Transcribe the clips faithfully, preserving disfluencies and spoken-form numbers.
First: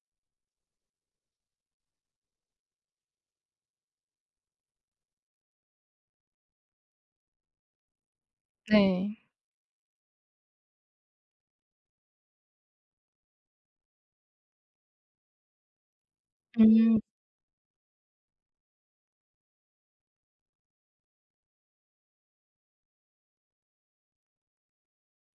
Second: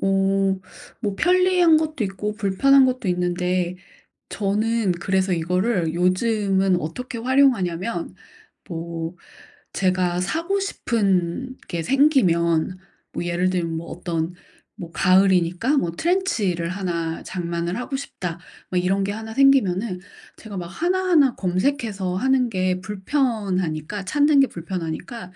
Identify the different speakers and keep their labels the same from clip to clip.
Speaker 1: 어 뭐 편리한 것도 있고 불편한 것도 있는데 저는 그래서 이거를 요즘은 어떻게 활용하냐면 뭐
Speaker 2: 네.
Speaker 1: 제가 사고 싶은 게 생기면 뭐 예를 들면 뭐 어떤 뭐 '가을이니까 뭐 트렌치를
Speaker 2: 음.
Speaker 1: 하나 장만을 하고 싶다.' 뭐 이런 게 하나 생기면은 제가 막 하나하나 검색해서 하는 게 불편하니까 찾는 게 불편하니까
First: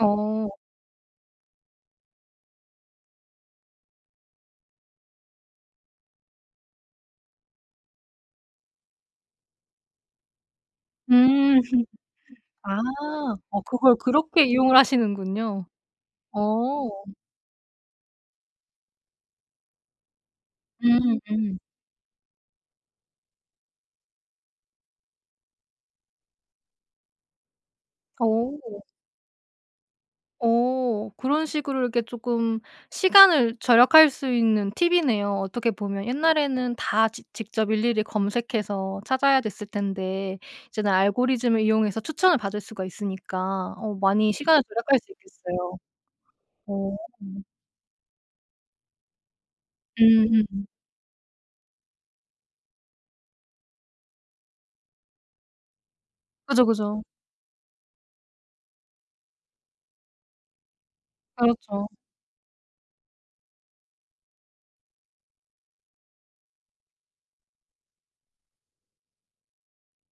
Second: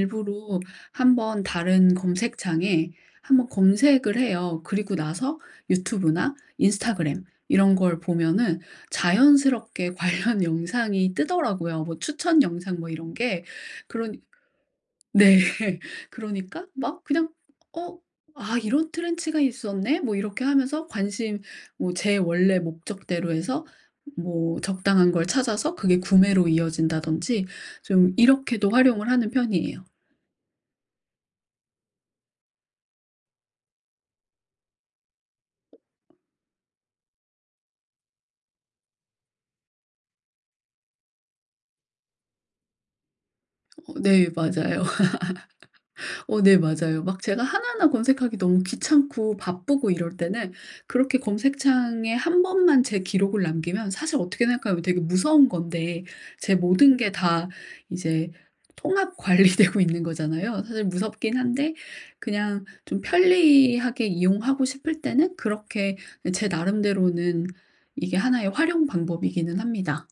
Speaker 2: 어.
Speaker 1: 한 번 다른 검색창에 한 번 검색을 해요. 그리고 나서 유튜브나 인스타그램 이런 걸 보면은 자연스럽게 관련
Speaker 2: 음.
Speaker 1: 영상이 뜨더라고요 뭐 추천
Speaker 2: 아.
Speaker 1: 영상 뭐 이런 게
Speaker 2: 어 그걸
Speaker 1: 그런
Speaker 2: 그렇게 이용을
Speaker 1: 네.
Speaker 2: 하시는군요.
Speaker 1: 그러니까
Speaker 2: 어.
Speaker 1: 막 그냥 어 '아 이런 트렌치가 있었네?' 뭐 이렇게 하면서
Speaker 2: 음
Speaker 1: 관심
Speaker 2: 음.
Speaker 1: 뭐 제 원래 목적대로 해서 뭐 적당한 걸 찾아서 그게 구매로 이어진다든지 좀 이렇게도
Speaker 2: 오.
Speaker 1: 활용을 하는 편이에요.
Speaker 2: 어. 그런 식으로 이렇게 쪼끔 시간을 절약할 수 있는 팁이네요. 어떻게 보면 옛날에는 다 직 직접 일일이 검색해서 찾아야 됐을 텐데 이제는 알고리즘을 이용해서 추천을 받을 수가 있으니까 어
Speaker 1: 어 네
Speaker 2: 많이 시간을
Speaker 1: 맞아요.
Speaker 2: 절약할 수 있겠어요.
Speaker 1: 어 네
Speaker 2: 어.
Speaker 1: 맞아요. 막 제가 하나하나 검색하기 너무 귀찮고 바쁘고 이럴
Speaker 2: 음
Speaker 1: 때는
Speaker 2: 음음.
Speaker 1: 그렇게 검색창에 한 번만 제 기록을 남기면 사실 어떻게 생각하면 되게 무서운 건데 제
Speaker 2: 그죠,
Speaker 1: 모든
Speaker 2: 그죠.
Speaker 1: 게 다 이제 통합 관리되고 있는 거잖아요. 사실 무섭긴 한데
Speaker 2: 그렇죠.
Speaker 1: 그냥 좀 편리하게 이용하고 싶을 때는 그렇게 제 나름대로는 이게 하나 의 활용 방법이기는 합니다.